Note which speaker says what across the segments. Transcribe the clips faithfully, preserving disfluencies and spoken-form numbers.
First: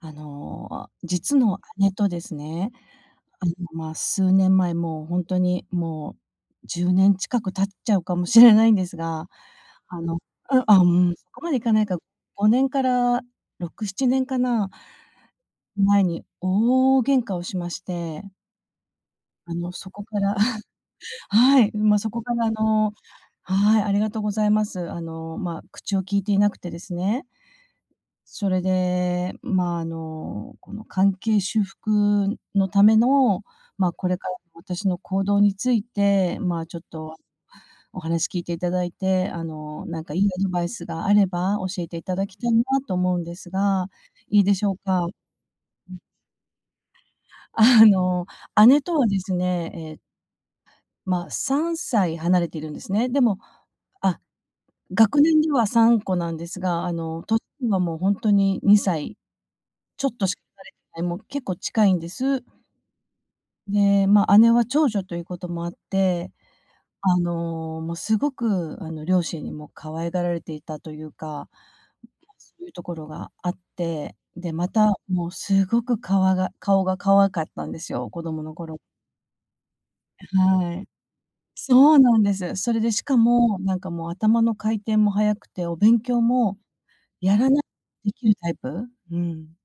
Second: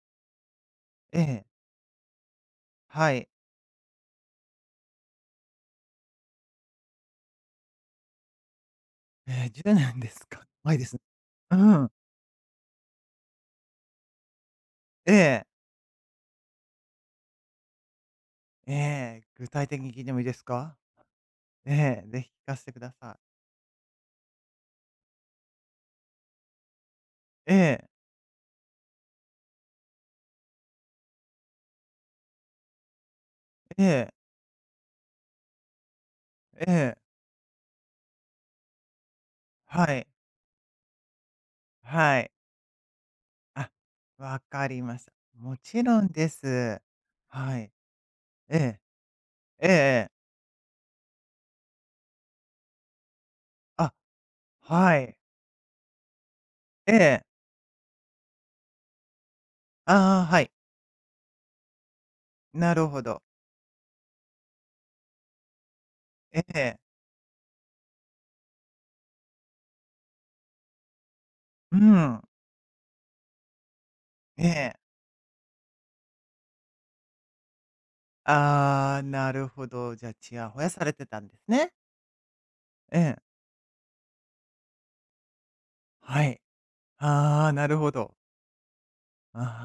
Speaker 1: あの、
Speaker 2: え
Speaker 1: 実
Speaker 2: え、
Speaker 1: の姉とですね、
Speaker 2: はい。
Speaker 1: あの、まあ、数年前、もうほんとにもうじゅうねん近く経っちゃうかもしれないんですが、
Speaker 2: ええ、じゅうねん
Speaker 1: あ
Speaker 2: で
Speaker 1: の
Speaker 2: すか。
Speaker 1: うん、
Speaker 2: 前
Speaker 1: あ、
Speaker 2: で
Speaker 1: う
Speaker 2: すね。
Speaker 1: ん、そこま
Speaker 2: う
Speaker 1: でいかない
Speaker 2: ん。
Speaker 1: か、ごねんからろく、ななねんかな、
Speaker 2: ええ、
Speaker 1: 前に大喧嘩をしまして、
Speaker 2: ええ、具
Speaker 1: あ
Speaker 2: 体
Speaker 1: の、
Speaker 2: 的
Speaker 1: そ
Speaker 2: に聞
Speaker 1: こ
Speaker 2: いても
Speaker 1: か
Speaker 2: いいで
Speaker 1: ら
Speaker 2: す か？
Speaker 1: はい、ま、
Speaker 2: ええ、
Speaker 1: そこ
Speaker 2: ぜひ
Speaker 1: か
Speaker 2: 聞
Speaker 1: らあ
Speaker 2: かせてくだ
Speaker 1: の
Speaker 2: さい。
Speaker 1: はい、ありがとうございます。あの、まあ、口を利いていなくてですね。
Speaker 2: ええ、
Speaker 1: それで、まあ、あの、この関係修復のための、
Speaker 2: え
Speaker 1: まあ、こ
Speaker 2: え、
Speaker 1: れからの私の行動について、まあ、
Speaker 2: え
Speaker 1: ちょっ
Speaker 2: え、
Speaker 1: とお話聞いていただいて、あ
Speaker 2: は
Speaker 1: の、なん
Speaker 2: い、
Speaker 1: かいいアドバイスがあれば教えていた
Speaker 2: は
Speaker 1: だ
Speaker 2: い。
Speaker 1: きたいなと思うんです
Speaker 2: あ、
Speaker 1: が、
Speaker 2: わ
Speaker 1: いいでし
Speaker 2: か
Speaker 1: ょう
Speaker 2: りまし
Speaker 1: か？
Speaker 2: た。もちろんです。はい。
Speaker 1: あの、
Speaker 2: ええ、
Speaker 1: 姉とはです
Speaker 2: えええ
Speaker 1: ね、えー
Speaker 2: え。
Speaker 1: まあ、さんさい離れているんですね。でも
Speaker 2: あ、
Speaker 1: あ、
Speaker 2: はい。
Speaker 1: 学年ではさんこなんですが、あ
Speaker 2: え
Speaker 1: の、
Speaker 2: え、
Speaker 1: 年はもうほんとににさいちょっ
Speaker 2: あ
Speaker 1: と
Speaker 2: あ、
Speaker 1: し
Speaker 2: は
Speaker 1: か
Speaker 2: い。
Speaker 1: 離れてない、もう結構近いんです。
Speaker 2: なるほど。
Speaker 1: で、まあ、姉は長女ということもあって、
Speaker 2: ええ、
Speaker 1: あの、もうすごく、あの、両親にも可愛がられていたというか、
Speaker 2: うん、
Speaker 1: そういうところがあって、
Speaker 2: え
Speaker 1: で、ま
Speaker 2: え。
Speaker 1: た、もうすごくかわが顔が可愛かったんですよ、子供の頃。
Speaker 2: ああ、なるほど。じゃあ、ちやほや
Speaker 1: は
Speaker 2: さ
Speaker 1: い。
Speaker 2: れてたんですね。
Speaker 1: そうなんです。それで
Speaker 2: え
Speaker 1: し
Speaker 2: え、
Speaker 1: かも、なんかもう頭の回転も速くて、お勉強
Speaker 2: はい。
Speaker 1: もや
Speaker 2: あ
Speaker 1: ら
Speaker 2: あ、
Speaker 1: な
Speaker 2: なるほ
Speaker 1: で
Speaker 2: ど。
Speaker 1: きるタイプ、う
Speaker 2: あ
Speaker 1: ん、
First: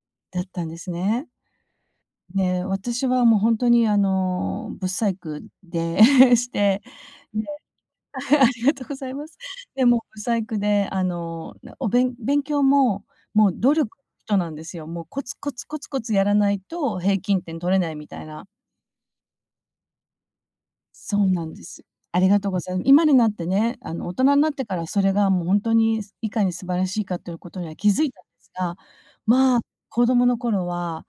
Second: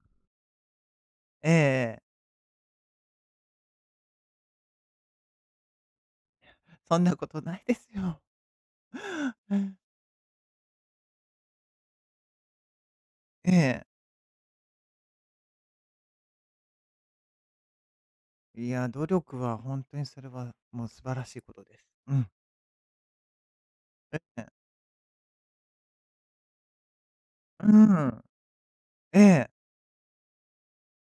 Speaker 2: あ、
Speaker 1: だったんですね。
Speaker 2: ええええ。
Speaker 1: で、私はもうほんとにあの、不細工で して、
Speaker 2: そんなこと
Speaker 1: で
Speaker 2: ないですよ。
Speaker 1: ありがとうございます。で、もう不細工で、あの、なおべん勉強も、もう
Speaker 2: え
Speaker 1: 努
Speaker 2: え。
Speaker 1: 力人なんですよ。もうコツコツコツコツやらないと平均点取れないみたいな。
Speaker 2: いや、努力は本当にそれはもう素晴
Speaker 1: そ
Speaker 2: ら
Speaker 1: う
Speaker 2: しい
Speaker 1: な
Speaker 2: こ
Speaker 1: ん
Speaker 2: と
Speaker 1: で
Speaker 2: で
Speaker 1: す。
Speaker 2: す。う
Speaker 1: あ
Speaker 2: ん。
Speaker 1: りがとうございます。今になってね、あの、大
Speaker 2: え
Speaker 1: 人に
Speaker 2: え。
Speaker 1: なってからそれがもう本当にいかに素晴らしいかということ
Speaker 2: う
Speaker 1: には気づいた
Speaker 2: ん。
Speaker 1: んですが、
Speaker 2: ええ、
Speaker 1: まあ、子供の頃は、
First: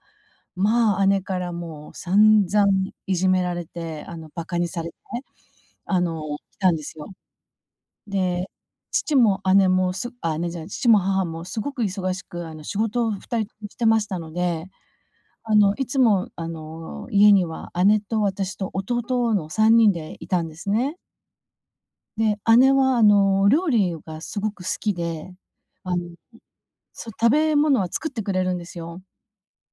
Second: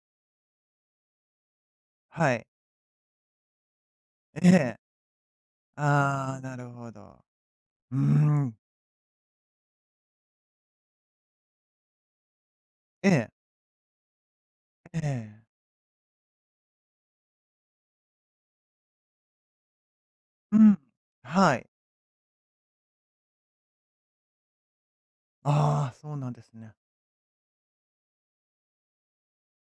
Speaker 1: まあ、姉からもう
Speaker 2: はい。
Speaker 1: 散々いじめられて、あの、バ
Speaker 2: え
Speaker 1: カに
Speaker 2: え。
Speaker 1: されてね、あの、
Speaker 2: ああ、な
Speaker 1: 来
Speaker 2: る
Speaker 1: たんで
Speaker 2: ほ
Speaker 1: すよ。
Speaker 2: ど。う
Speaker 1: で、
Speaker 2: ん。
Speaker 1: 父も姉もすあ、姉じゃない、父も母もすごく忙しく、あの、仕事
Speaker 2: え
Speaker 1: を
Speaker 2: え、
Speaker 1: ふたりともしてましたので、
Speaker 2: ええ。
Speaker 1: あの、いつも、あの、家には姉と私と弟のさんにんでいたんで
Speaker 2: う
Speaker 1: す
Speaker 2: ん。
Speaker 1: ね。
Speaker 2: はい。
Speaker 1: で、姉は、あの、料理がすごく好きで、
Speaker 2: ああ、
Speaker 1: あの、
Speaker 2: そうなんですね。
Speaker 1: そう、食べ物は作ってくれるんですよ。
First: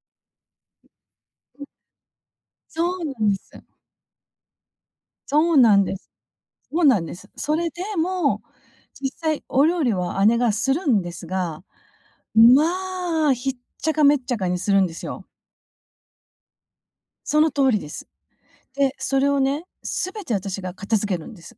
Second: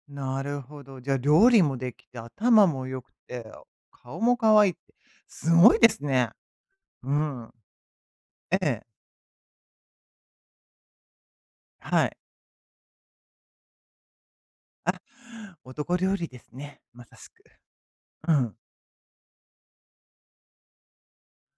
Speaker 2: なるほど。じゃあ料理もできて、頭も
Speaker 1: そ
Speaker 2: 良
Speaker 1: う
Speaker 2: く
Speaker 1: なんで
Speaker 2: て、
Speaker 1: す。
Speaker 2: 顔も可愛いって、す
Speaker 1: そう
Speaker 2: ご
Speaker 1: な
Speaker 2: い
Speaker 1: ん
Speaker 2: で
Speaker 1: で
Speaker 2: す
Speaker 1: す。
Speaker 2: ね。
Speaker 1: そうなん
Speaker 2: う
Speaker 1: です。
Speaker 2: ん。
Speaker 1: それでも、
Speaker 2: ええ、
Speaker 1: 実際お料理は姉がするんですが、
Speaker 2: はい。
Speaker 1: まあ、ひっちゃかめっちゃかにするんですよ。
Speaker 2: 男料理ですね、まさし
Speaker 1: そ
Speaker 2: く。
Speaker 1: の通りです。
Speaker 2: うん。
Speaker 1: で、それをね、全て私が片付けるんです。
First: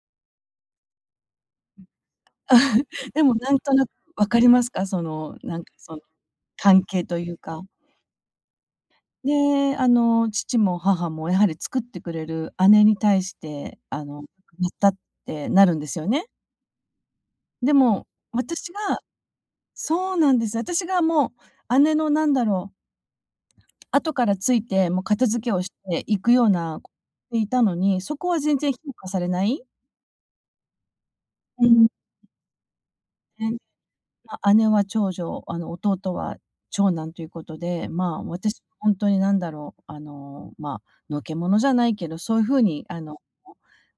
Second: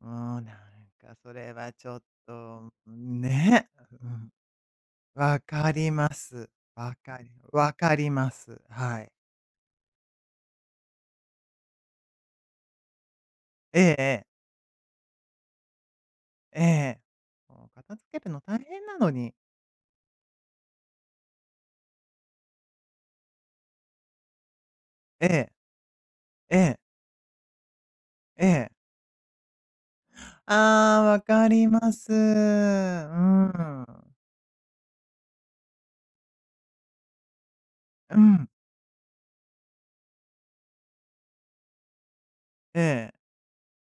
Speaker 2: もうん、なんかそれはちょっと、
Speaker 1: でもなん
Speaker 2: ね、
Speaker 1: となく
Speaker 2: う
Speaker 1: 分
Speaker 2: ん、
Speaker 1: かりますか？その、
Speaker 2: わ
Speaker 1: なん
Speaker 2: か
Speaker 1: か
Speaker 2: り
Speaker 1: その
Speaker 2: ます。
Speaker 1: 関
Speaker 2: わ
Speaker 1: 係と
Speaker 2: かり
Speaker 1: いうか。
Speaker 2: わかります。はい。
Speaker 1: で、あの、父も母もやはり作ってくれる姉に対して、
Speaker 2: えええ
Speaker 1: あの、
Speaker 2: え、
Speaker 1: やったってなるんですよね。
Speaker 2: ええ。もう
Speaker 1: で
Speaker 2: 片
Speaker 1: も、
Speaker 2: 付けるの大
Speaker 1: 私
Speaker 2: 変な
Speaker 1: が
Speaker 2: のに。
Speaker 1: そうなんです。私がもう姉のなんだろう、後からついて、もう
Speaker 2: え
Speaker 1: 片付け
Speaker 2: え、
Speaker 1: をしていくよう
Speaker 2: え
Speaker 1: な、
Speaker 2: え、
Speaker 1: ていたのに、そこは
Speaker 2: え
Speaker 1: 全
Speaker 2: え。
Speaker 1: 然評価されない。
Speaker 2: ああ、わか
Speaker 1: う
Speaker 2: り
Speaker 1: ん。
Speaker 2: ます。うーん。
Speaker 1: まあ、姉は長女、あの、弟は長男ということで、ま
Speaker 2: う
Speaker 1: あ、
Speaker 2: ん、
Speaker 1: 私、本当になんだろう、あの、まあ、のけ者じゃないけど、そういう風
Speaker 2: え
Speaker 1: に、あ
Speaker 2: え。
Speaker 1: の、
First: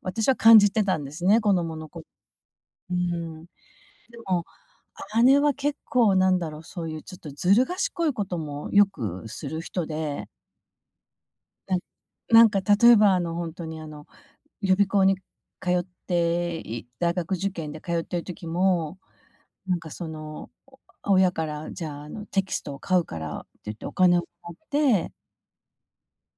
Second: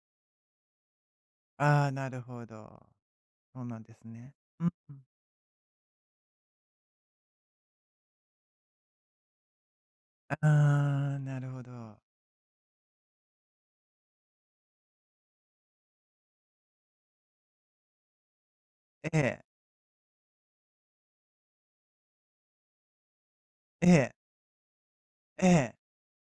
Speaker 1: 私は感じてたんですね、子供
Speaker 2: あ
Speaker 1: の
Speaker 2: あ、
Speaker 1: こ
Speaker 2: なるほど。
Speaker 1: うん。で
Speaker 2: そうなんですね。
Speaker 1: も、
Speaker 2: うん。
Speaker 1: 姉は結構なんだろう、そういうちょっとずる賢いこともよくする人で、
Speaker 2: ああ、なるほ
Speaker 1: なん
Speaker 2: ど。
Speaker 1: なんか例えば、あの、本当にあの予備校に通ってい大学受験で通ってる時も、
Speaker 2: ええ、
Speaker 1: なんかその、お親から、じゃあ、あの、テキストを買うからって言って
Speaker 2: え
Speaker 1: お
Speaker 2: え、
Speaker 1: 金をもらって、
Speaker 2: ええ。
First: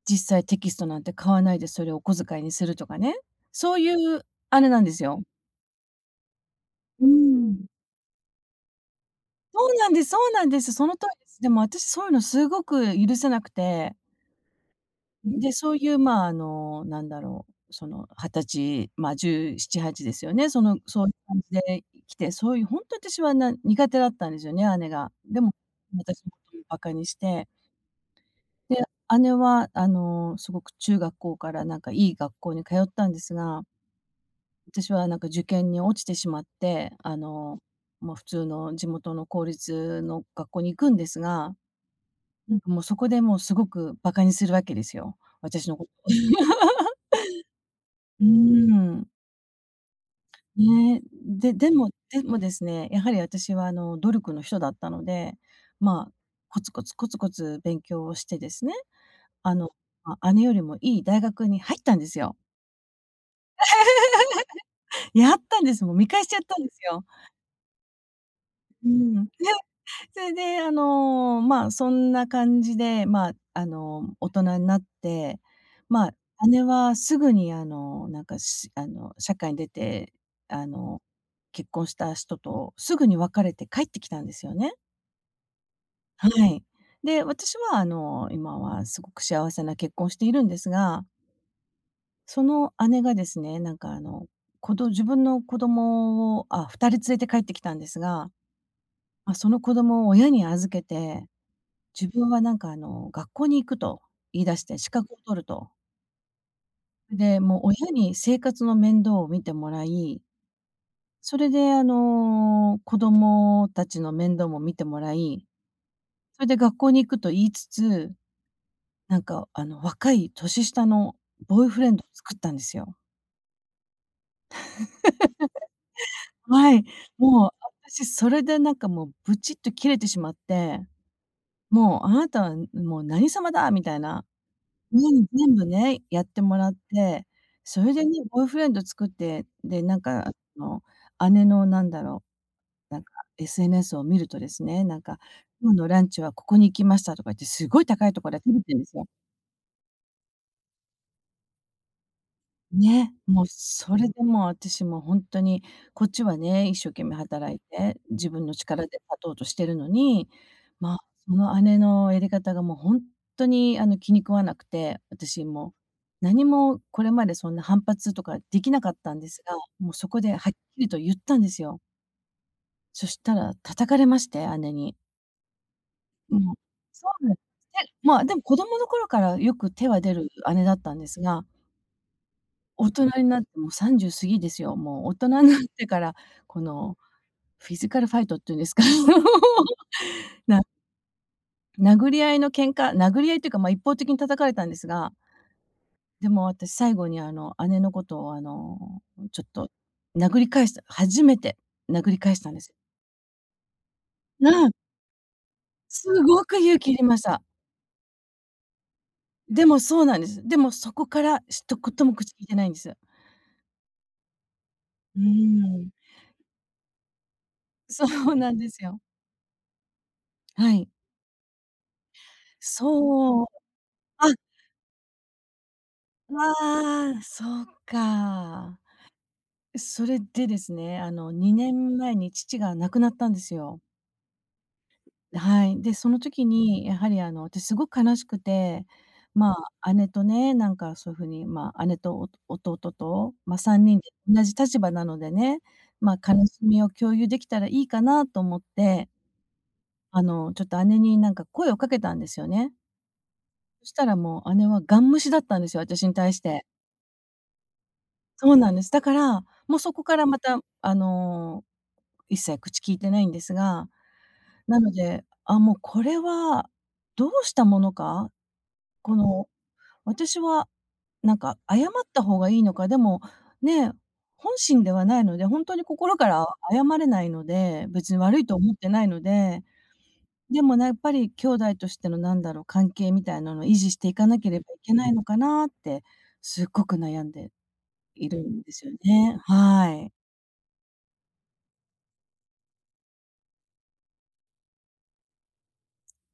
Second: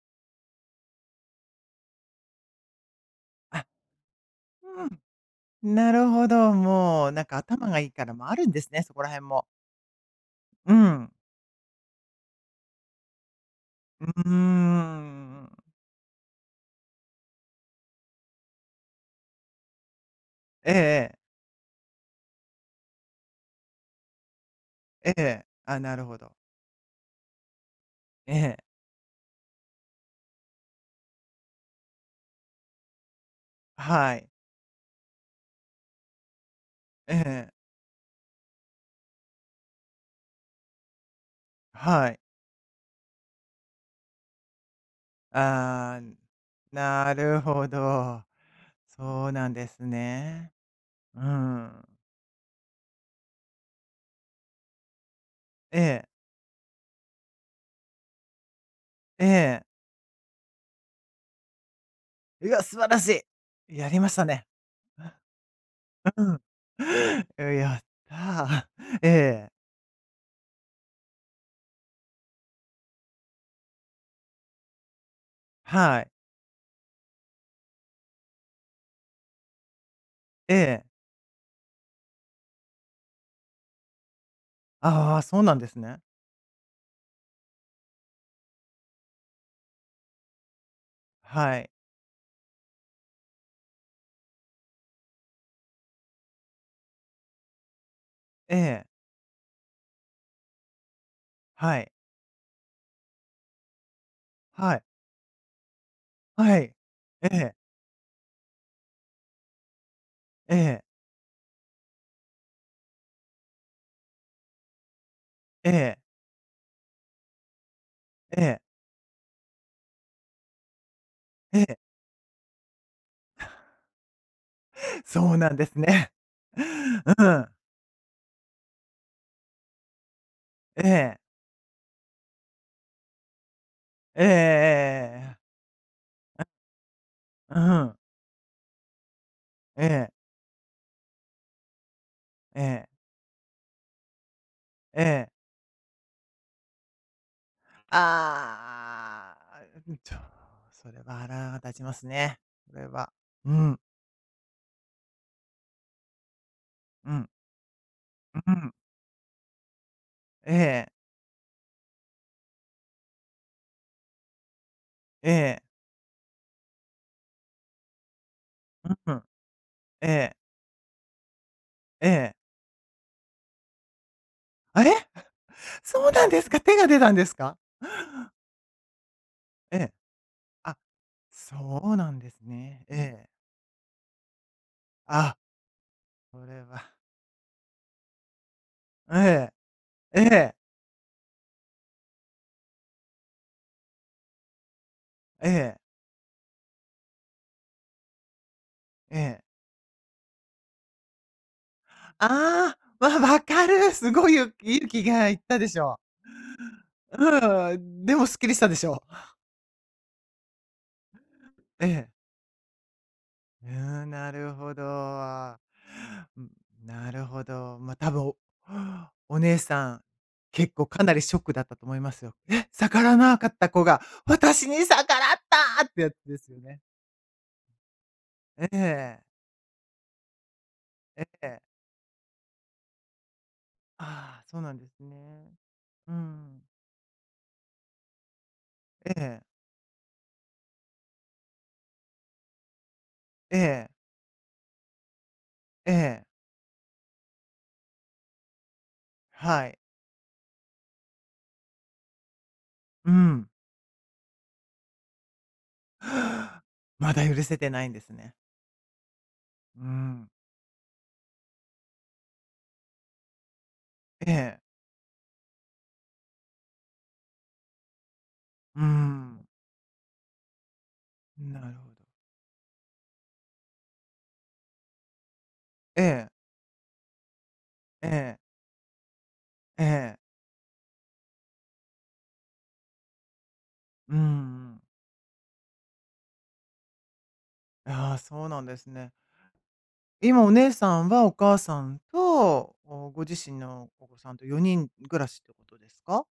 Speaker 1: 実際テキストなんて買わないでそれをお小遣いにするとかね、
Speaker 2: あ、
Speaker 1: そういうあれなん
Speaker 2: う
Speaker 1: ですよ。
Speaker 2: ん。なるほど、
Speaker 1: う
Speaker 2: も
Speaker 1: ー
Speaker 2: う、なんか頭
Speaker 1: ん。
Speaker 2: がいいからもあるんですね、そこら辺も。
Speaker 1: そうなんですそうなんで
Speaker 2: う
Speaker 1: す。その通
Speaker 2: ん。
Speaker 1: りです。でも私そういうのすごく許せなくて。
Speaker 2: うーん。
Speaker 1: で、そういう、まあ、あの、なんだろう、そのはたち、まあ、じゅうなな、はちですよね。そ
Speaker 2: ええ
Speaker 1: の、そういう
Speaker 2: ええ。
Speaker 1: 感じで来て、そういう本当私はな苦手だったんですよね、姉が。でも、
Speaker 2: あ、なるほ
Speaker 1: 私の
Speaker 2: ど。
Speaker 1: ことをバカにして、
Speaker 2: ええ。
Speaker 1: で、姉は、あの、すごく中学校からなんかいい学校に通ったんですが、
Speaker 2: はい。
Speaker 1: 私はなんか受験に落ちてしまって、
Speaker 2: え
Speaker 1: あ
Speaker 2: え。
Speaker 1: の、まあ、普通の地元の公立の学校に行くんですが、
Speaker 2: はい。
Speaker 1: なんかもうそこでもうすごくバカにするわけですよ、私のこと
Speaker 2: あ
Speaker 1: を。
Speaker 2: ー、 なるほど。
Speaker 1: うん。
Speaker 2: そうなんですね。
Speaker 1: ね、
Speaker 2: う
Speaker 1: でで
Speaker 2: ん。
Speaker 1: もでもですね、やはり私はあの、努力の人だったので、
Speaker 2: ええ、
Speaker 1: まあ、コツコツコツコツ勉強をしてですね、
Speaker 2: え
Speaker 1: あ
Speaker 2: え。
Speaker 1: の、まあ姉よりもいい大学に入ったんですよ。
Speaker 2: いや、素晴らしい。やりましたね。
Speaker 1: やったんです。もう見
Speaker 2: う
Speaker 1: 返しちゃ
Speaker 2: ん。
Speaker 1: ったんですよ。
Speaker 2: やった
Speaker 1: う
Speaker 2: ー。え
Speaker 1: ん。で、
Speaker 2: え、
Speaker 1: それであの、まあ、そんな感じで、まあ、あの、大人になって、
Speaker 2: は
Speaker 1: ま
Speaker 2: い。
Speaker 1: あ、姉はすぐにあの、なんか、しあの、社会に出て、
Speaker 2: え
Speaker 1: あ
Speaker 2: え。
Speaker 1: の、結婚した人とすぐに別れて帰ってきたんですよね。
Speaker 2: ああ、そうなんですね。
Speaker 1: はい。で、私はあの、今はすごく幸せな結婚をしているんですが、
Speaker 2: はい。
Speaker 1: その姉がですね、なんかあの、子ど自分の子供を、あ、ふたり連れて帰ってきたんですが、
Speaker 2: ええ、
Speaker 1: ま、その子供を親に預けて、
Speaker 2: はい、
Speaker 1: 自分はなんかあの、学校に行くと言い出し
Speaker 2: は
Speaker 1: て
Speaker 2: い、
Speaker 1: 資格を取ると。
Speaker 2: はい。え
Speaker 1: で、
Speaker 2: え、
Speaker 1: もう親に生活の面倒を見てもらい、
Speaker 2: ええ、
Speaker 1: それであの、子供たちの面倒も見てもらい、
Speaker 2: ええ、
Speaker 1: それで学校に行くと言いつつ、
Speaker 2: ええ、
Speaker 1: なんか、あの、若い年下の
Speaker 2: え
Speaker 1: ボーイ
Speaker 2: え、
Speaker 1: フレンドを作ったんですよ。
Speaker 2: そうなんですね。
Speaker 1: はい。
Speaker 2: うん、
Speaker 1: もう、私それでなんかもうブチッと切れてしまって、
Speaker 2: ええ、
Speaker 1: もうあなたはもう何様だみたい
Speaker 2: え
Speaker 1: な。
Speaker 2: ええええ
Speaker 1: 家
Speaker 2: え
Speaker 1: に
Speaker 2: ええ、
Speaker 1: 全部ね、やってもらって、
Speaker 2: う
Speaker 1: それ
Speaker 2: ん、
Speaker 1: でね、ボーイフレンド作って、で、
Speaker 2: え
Speaker 1: なん
Speaker 2: え、
Speaker 1: か、あの、姉のなんだろ
Speaker 2: ええ、ええ
Speaker 1: う、な
Speaker 2: ええ
Speaker 1: んか エスエヌエス を見るとです
Speaker 2: うんえええ
Speaker 1: ね、なん
Speaker 2: え
Speaker 1: か、
Speaker 2: ええ
Speaker 1: 今日のランチはここに行きましたとか言って、すごい高いところで食べてるんですよ。
Speaker 2: ああ、うんと、それは腹が立ちますね。それは。
Speaker 1: ね、もう
Speaker 2: うん、
Speaker 1: それでもう私も本当に、こっちはね、一生懸
Speaker 2: う
Speaker 1: 命
Speaker 2: ん、
Speaker 1: 働いて、自分
Speaker 2: う
Speaker 1: の
Speaker 2: ん、
Speaker 1: 力で立とうとしてるのに、
Speaker 2: ええ、
Speaker 1: まあ、その姉のやり方がもう本当にあの気に食わなくて、
Speaker 2: え
Speaker 1: 私
Speaker 2: え、
Speaker 1: もう、何もこれまでそんな反発とかできなかっ
Speaker 2: う
Speaker 1: たん
Speaker 2: ん、
Speaker 1: ですが、もうそ
Speaker 2: え
Speaker 1: こで
Speaker 2: え、
Speaker 1: はっきりと言ったんですよ。
Speaker 2: ええ。
Speaker 1: そしたら叩かれまして、姉
Speaker 2: あれ
Speaker 1: に。
Speaker 2: そうなんです
Speaker 1: もう
Speaker 2: か？手が出
Speaker 1: そ
Speaker 2: たんで
Speaker 1: うな
Speaker 2: す
Speaker 1: んで
Speaker 2: か？
Speaker 1: す、で、まあ、でも子供の頃からよく
Speaker 2: え
Speaker 1: 手
Speaker 2: え、
Speaker 1: は出る姉だ
Speaker 2: あ、
Speaker 1: ったんですが、
Speaker 2: そうなんですね。
Speaker 1: 大
Speaker 2: え
Speaker 1: 人に
Speaker 2: え。
Speaker 1: なってもうさんじゅう過ぎですよ。もう大
Speaker 2: あ、
Speaker 1: 人になってから、
Speaker 2: こ
Speaker 1: こ
Speaker 2: れは、
Speaker 1: のフィジカルファイトっていうんですか、
Speaker 2: え え、ええ、
Speaker 1: な殴り合いの喧嘩殴り合いっていうか、ま、一方的に叩かれたんですが、
Speaker 2: ええ、
Speaker 1: でも私最後にあの、姉のことをあの、
Speaker 2: え
Speaker 1: ち
Speaker 2: え。
Speaker 1: ょっと殴り返した初めて殴り返したんです。
Speaker 2: ああ、わわかる。すごいゆ
Speaker 1: うん、
Speaker 2: 勇気がいったでしょ
Speaker 1: すごく勇気いりました。
Speaker 2: う。うん、でもすっきりしたでしょう。
Speaker 1: でもそうなんです。でもそこから一
Speaker 2: え
Speaker 1: 言
Speaker 2: え、
Speaker 1: も口きいてないんです。
Speaker 2: うーん、なるほど。う
Speaker 1: うーん。
Speaker 2: ん、なるほど。ま、あ
Speaker 1: そ
Speaker 2: 多分、
Speaker 1: うなんですよ。
Speaker 2: お姉さん、
Speaker 1: は
Speaker 2: 結構
Speaker 1: い。
Speaker 2: かなりショックだったと思いますよ。え、逆らわな
Speaker 1: そう。
Speaker 2: かった子が、
Speaker 1: あ
Speaker 2: 私に逆らったってやつです
Speaker 1: わ
Speaker 2: よね。
Speaker 1: あ、そう
Speaker 2: え
Speaker 1: か。
Speaker 2: え、
Speaker 1: それでですね、あ
Speaker 2: え
Speaker 1: の、
Speaker 2: え。
Speaker 1: にねんまえに父が亡くなったんですよ。
Speaker 2: ああ、そうなんですね。
Speaker 1: はい。で、そ
Speaker 2: う
Speaker 1: の時
Speaker 2: ん。
Speaker 1: にやはり、あの、私すごく悲しくて、
Speaker 2: ええ、
Speaker 1: まあ、姉とね、なんかそういうふうに、まあ、姉とお弟と、ま
Speaker 2: え
Speaker 1: あ、3
Speaker 2: え、
Speaker 1: 人で同じ立場なのでね、
Speaker 2: え
Speaker 1: ま
Speaker 2: え、
Speaker 1: あ、悲しみを共有できたらいいかなと思って、
Speaker 2: はい。
Speaker 1: あの、ちょっと姉になんか声をかけたんですよね。
Speaker 2: うん。
Speaker 1: そしたらもう姉はガン無視だったんですよ、私に対して。
Speaker 2: まだ許せてないんですね。
Speaker 1: そうなんです。だから、もう
Speaker 2: うー
Speaker 1: そこから
Speaker 2: ん。
Speaker 1: また、あの、一切口利いてないんですが、
Speaker 2: ええ、
Speaker 1: なので、あ、もうこれはどうしたものか、
Speaker 2: う
Speaker 1: こ
Speaker 2: ん、
Speaker 1: の、私はなんか
Speaker 2: なる
Speaker 1: 謝
Speaker 2: ほ
Speaker 1: っ
Speaker 2: ど。
Speaker 1: た方がいいのか、でも、ね、本心ではないので、ほんとに
Speaker 2: え
Speaker 1: 心か
Speaker 2: え、
Speaker 1: ら謝れないので、
Speaker 2: え
Speaker 1: 別に悪
Speaker 2: え、
Speaker 1: いと思ってないので、
Speaker 2: ええ、
Speaker 1: でもね、やっぱり兄弟としてのなんだろう、関係みたいなのを維持して
Speaker 2: う
Speaker 1: いかなければい
Speaker 2: ん、
Speaker 1: けないのかなって、すっごく悩んで
Speaker 2: ああ、
Speaker 1: いる
Speaker 2: そうな
Speaker 1: ん
Speaker 2: ん
Speaker 1: で
Speaker 2: で
Speaker 1: す
Speaker 2: す
Speaker 1: よ
Speaker 2: ね。
Speaker 1: ね。はい。
Speaker 2: 今お姉さんはお母さんと、おご自身のお子さんとよにん暮らしってことですか？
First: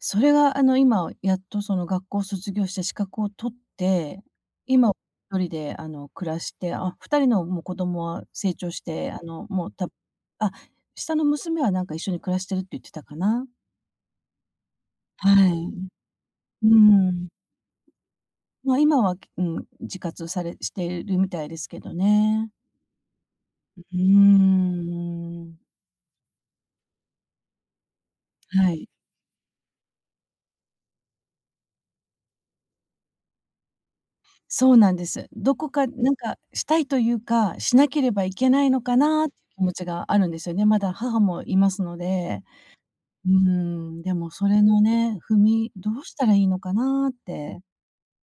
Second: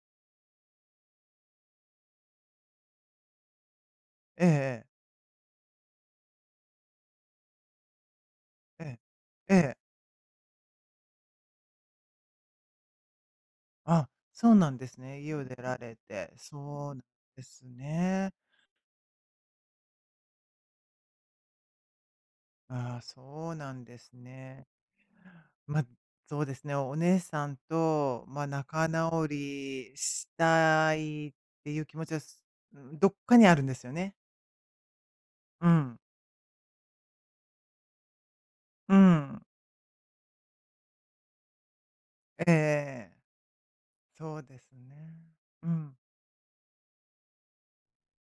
Speaker 1: それがあの、今やっとその学校を卒業して資格を取って、
Speaker 2: ええ
Speaker 1: 今一人であの、暮らして、あ、二人のもう子供は成長し
Speaker 2: ええ、
Speaker 1: て、あの、
Speaker 2: ええ、え
Speaker 1: もうた
Speaker 2: え。
Speaker 1: あ、下の娘はなんか一緒に暮らしてるって言ってたかな。
Speaker 2: あ、そうなんですね。
Speaker 1: は
Speaker 2: 家を
Speaker 1: い。
Speaker 2: 出られて、
Speaker 1: うー
Speaker 2: そうなん
Speaker 1: ん。
Speaker 2: ですね。
Speaker 1: ま、今は、うん、自活されしてるみたいですけどね。
Speaker 2: ああ、そうな
Speaker 1: う
Speaker 2: んです
Speaker 1: ー
Speaker 2: ね。
Speaker 1: ん。
Speaker 2: まあ、そうですね、お姉さんと、まあ、
Speaker 1: は
Speaker 2: 仲
Speaker 1: い。
Speaker 2: 直りしたいっていう気持ちは、すうん、どっかにあるんですよね。
Speaker 1: そうなんです。ど
Speaker 2: う
Speaker 1: こか
Speaker 2: ん。
Speaker 1: なんかしたいというか、しなければいけないの
Speaker 2: う
Speaker 1: かなってい
Speaker 2: ん。
Speaker 1: う気持ちがあるんですよね。まだ母もいますので。
Speaker 2: ええ、
Speaker 1: うーん、でも
Speaker 2: そう
Speaker 1: そ
Speaker 2: で
Speaker 1: れ
Speaker 2: す
Speaker 1: の
Speaker 2: ね。
Speaker 1: ね、踏
Speaker 2: う
Speaker 1: みど
Speaker 2: ん。
Speaker 1: うしたらいいのかなって。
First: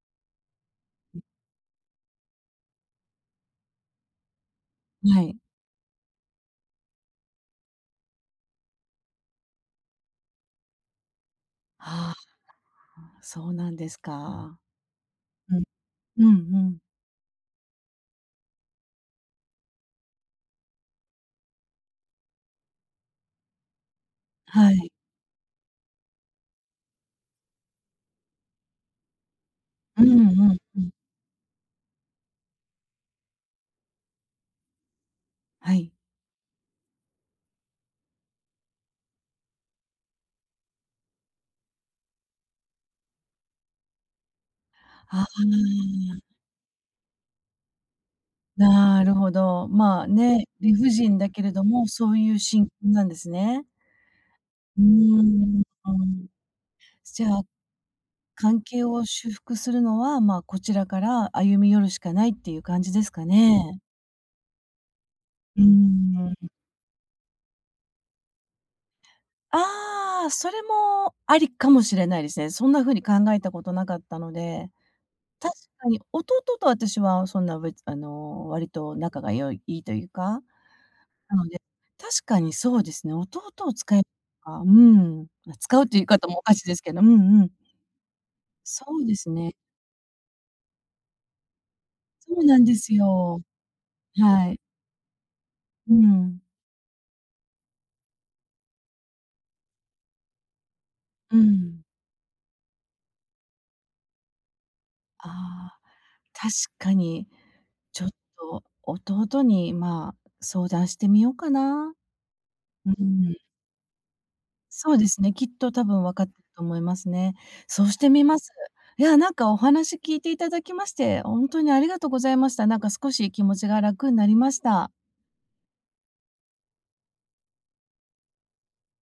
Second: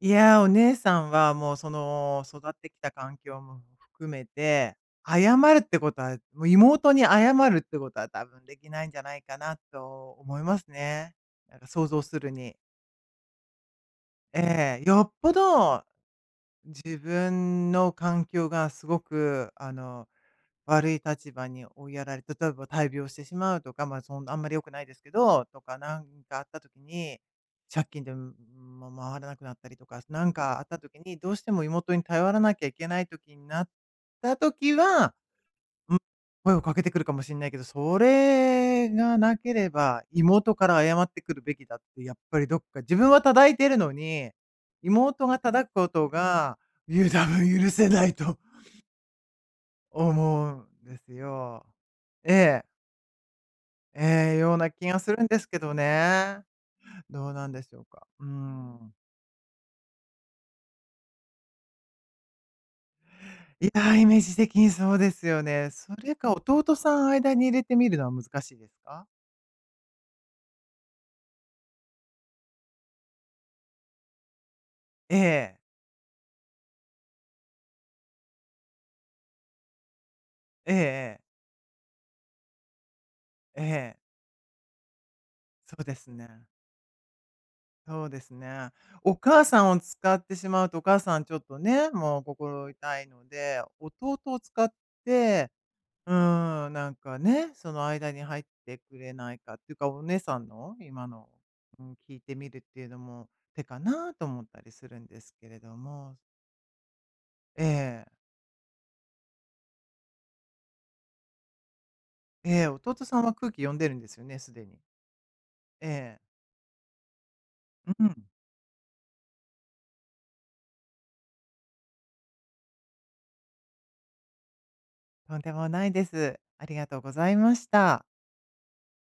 Speaker 2: いやー、お姉さんはもう、その、育ってきた環境も含めて、
Speaker 1: は
Speaker 2: 謝
Speaker 1: い。
Speaker 2: るってことは、もう妹に謝るってことは多分できないんじゃないかなと思いますね。なんか想像
Speaker 1: あ
Speaker 2: するに。
Speaker 1: あ、そうなんですか。
Speaker 2: ええ、よっぽ
Speaker 1: うん。
Speaker 2: ど
Speaker 1: うんうん。
Speaker 2: 自分の環境がすごく、あの、悪い立場に追いやられて例えば大病してしまうとか、まあ、そんあんまり良く
Speaker 1: は
Speaker 2: ない
Speaker 1: い。
Speaker 2: ですけど、とか、なんかあった時に、借金で、ま、回らなくなったりとか、
Speaker 1: うん
Speaker 2: なん
Speaker 1: うん
Speaker 2: かあった
Speaker 1: うん。
Speaker 2: 時に、どうしても妹に頼らなきゃいけない時になった時は
Speaker 1: はい。
Speaker 2: 声をかけてくるかもしれないけど、それがなければ、妹から謝ってくるべきだって、やっぱりどっか自分は叩いてるのに、
Speaker 1: あ
Speaker 2: 妹が叩くこ
Speaker 1: あ、
Speaker 2: とが、ゆ多分許せないと
Speaker 1: なるほど。まあね、
Speaker 2: 思う
Speaker 1: 理
Speaker 2: ん
Speaker 1: 不
Speaker 2: です
Speaker 1: 尽だけれど
Speaker 2: よ。
Speaker 1: も、そうい
Speaker 2: え
Speaker 1: う
Speaker 2: え。
Speaker 1: 心境なんですね。
Speaker 2: ええ、ような
Speaker 1: うー
Speaker 2: 気がするんですけ
Speaker 1: ん、
Speaker 2: ど
Speaker 1: うん。
Speaker 2: ね。
Speaker 1: じ
Speaker 2: ど
Speaker 1: ゃ
Speaker 2: う
Speaker 1: あ
Speaker 2: なんでしょうか。う
Speaker 1: 関係
Speaker 2: ん。
Speaker 1: を修復するのは、まあ、こちらから歩み寄るしかないっていう感じですか
Speaker 2: い
Speaker 1: ね。
Speaker 2: やー、イメージ的にそうですよ
Speaker 1: うー
Speaker 2: ね。それか
Speaker 1: ん。
Speaker 2: 弟さん間に入れてみるのは難しいですか？
Speaker 1: ああ、それもありかもしれないですね。そんな風に考えたことなかったので、
Speaker 2: え
Speaker 1: 確
Speaker 2: え。
Speaker 1: かに弟と私はそんな別あの、割と仲が良いいいというか、
Speaker 2: ええええ。
Speaker 1: なので、確かにそうですね、弟
Speaker 2: え
Speaker 1: を
Speaker 2: え。
Speaker 1: 使えば、うん、ま、
Speaker 2: そ
Speaker 1: 使
Speaker 2: う
Speaker 1: う
Speaker 2: で
Speaker 1: という言い
Speaker 2: す
Speaker 1: 方もお
Speaker 2: ね。
Speaker 1: かしいですけど、うんうん。
Speaker 2: そうですね。
Speaker 1: そうで
Speaker 2: お
Speaker 1: す
Speaker 2: 母
Speaker 1: ね。
Speaker 2: さんを使ってしまうと、お母さんちょっとね、もう
Speaker 1: そうなん
Speaker 2: 心
Speaker 1: です
Speaker 2: 痛いの
Speaker 1: よ。
Speaker 2: で、弟を
Speaker 1: はい。
Speaker 2: 使って、
Speaker 1: う
Speaker 2: う
Speaker 1: ん。
Speaker 2: ーん、なんかね、その間に入ってくれないかっていうか、お姉さんの今の、
Speaker 1: う
Speaker 2: う
Speaker 1: ん。
Speaker 2: ん、聞いてみるっていうのも手かなと思ったりするんで
Speaker 1: あ
Speaker 2: すけれど
Speaker 1: あ、
Speaker 2: も。
Speaker 1: 確かに、
Speaker 2: え
Speaker 1: ちょっ
Speaker 2: え、
Speaker 1: と弟に、まあ、相談してみようかな。
Speaker 2: ええ、
Speaker 1: う
Speaker 2: 弟さんは
Speaker 1: ん、
Speaker 2: 空気読んでるんですよね、すでに。
Speaker 1: そうですね、きっと多
Speaker 2: え
Speaker 1: 分分
Speaker 2: え、
Speaker 1: かってると思いますね。そうし
Speaker 2: う
Speaker 1: てみ
Speaker 2: ん、
Speaker 1: ます。いや、なんかお話聞いていただきまして、本当にありがとうございました。なんか少し気持ちが楽になりました。
Speaker 2: とんでもないです。ありがとうございました。